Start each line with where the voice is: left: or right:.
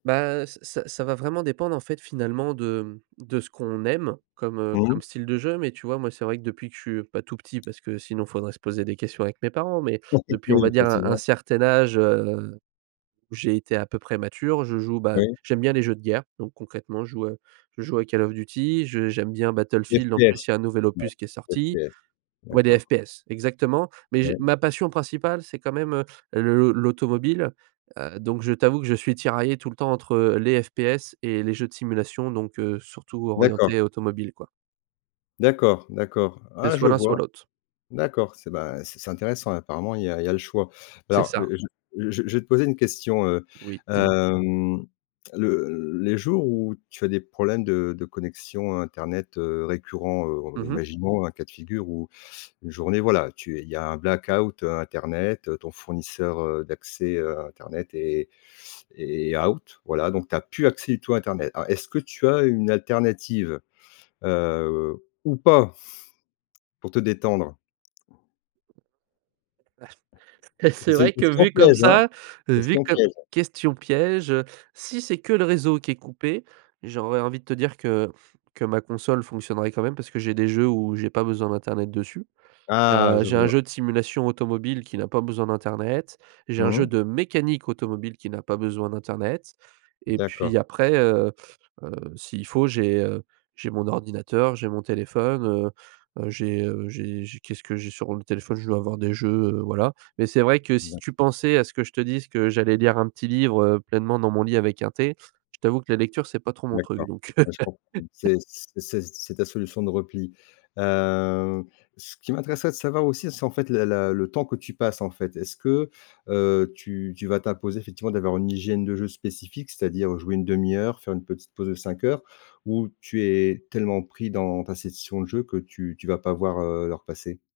right: Ben, heu, c c ça va vraiment dépendre, en fait, finalement de, hem, de ce qu'on aime comme, heu,
left: Mmh
right: comme
left: mh.
right: style de jeu. Mais tu vois, moi, c'est vrai que depuis que je suis pas tout petit, parce que sinon, faudrait se poser des questions avec mes parents. Mais,
left: Ça c'est le
right: depuis, on va
left: piège,
right: dire un un
left: effectivement.
right: certain âge, heu, où j'ai été à peu près mature. Je joue, bah
left: Oui.
right: j'aime bien les jeux de guerre. Donc concrètement, je joue, heu je joue à Call of Duty. Je j'aime bien Battlefield. En plus,
left: FPS.
right: y a un nouvel
left: Ouais.
right: opus qui est sorti
left: FPS.
right: Ouais, des
left: D'accord.
right: FPS, exactement. Mais, je
left: Ouais.
right: ma passion principale, c'est quand même, heu, l l'au l'automobile. Heu, donc je t'avoue que je suis tiraillé tout le temps entre, les FPS et les jeux de simulation, donc, heu, surtout
left: D'accord.
right: orientés automobile quoi.
left: D'accord, d'accord.
right: C'est
left: Ah! je
right: soit l'un, soit
left: vois.
right: l'autre.
left: D'accord. C'est, ben, c c'est intéressant, apparemment il y a il y a le choix.
right: C'est
left: Alors,
right: ça.
left: je je je je vais te poser une question, heu
right: Oui, dis-moi.
left: hem, le les jours où, tu as des problèmes de de connexion, heu, internet, heu, récurrent, heu,
right: Mmh
left: r
right: mh.
left: imaginons, un cas de figure, où une journée, voilà, tu es il y a un black-out, heu, internet. Ton fournisseur, heu, d'accès, heu, internet est est out. Voilà, donc tu as plus accès du tout à internet. Alors, est-ce que tu as une alternative? Heu, ou pas? Pour te détendre.
right: C'est
left: C'est une
right: vrai que
left: question
right: vu comme
left: piège, hein,
right: ça vu
left: question
right: comme
left: piège.
right: question piège, heu! Si c'est que le réseau qui est coupé, j'aurais envie de te dire que que ma console fonctionnerait quand même parce que j'ai des jeux où j'ai pas besoin d'internet dessus.
left: Ah,
right: Heu,
left: je
right: j'ai un
left: vois.
right: jeu de simulation automobile qui n'a pas besoin d'internet. J'ai un jeu
left: Mmh.
right: de mécanique automobile qui n'a pas besoin d'internet. Et
left: D'accord.
right: puis après, heu heu, si il faut, j'ai, heu, j'ai mon ordinateur, j'ai mon téléphone, heu heu, j'ai heu j'ai j'ai qu'est-ce que j'ai sur le téléphone? Je dois avoir des jeux, heu, voilà. Mais c'est vrai que si
left: [unintelligible]
right: tu pensais à ce que je te dise, que j'allais lire un petit livre, heu, pleinement dans mon lit avec un thé, je t'avoue que la lecture c'est pas trop mon truc
left: D'accord.
right: donc, heu.
left: Ouais, je comprends. C'est c'est c'est c'est ta solution de repli. Heu, ce qui m'intéresserait de savoir aussi, c'est en fait, le la le temps que tu passes, en fait. Est-ce que, heu, tu tu vas t'imposer effectivement d'avoir une hygiène de jeu spécifique? C'est-à-dire, jouer 1/2 heure, faire une petite pause de 5 heures, ou tu es tellement pris dans ta session de jeu que tu tu vas pas voir, heu, l'heure passer?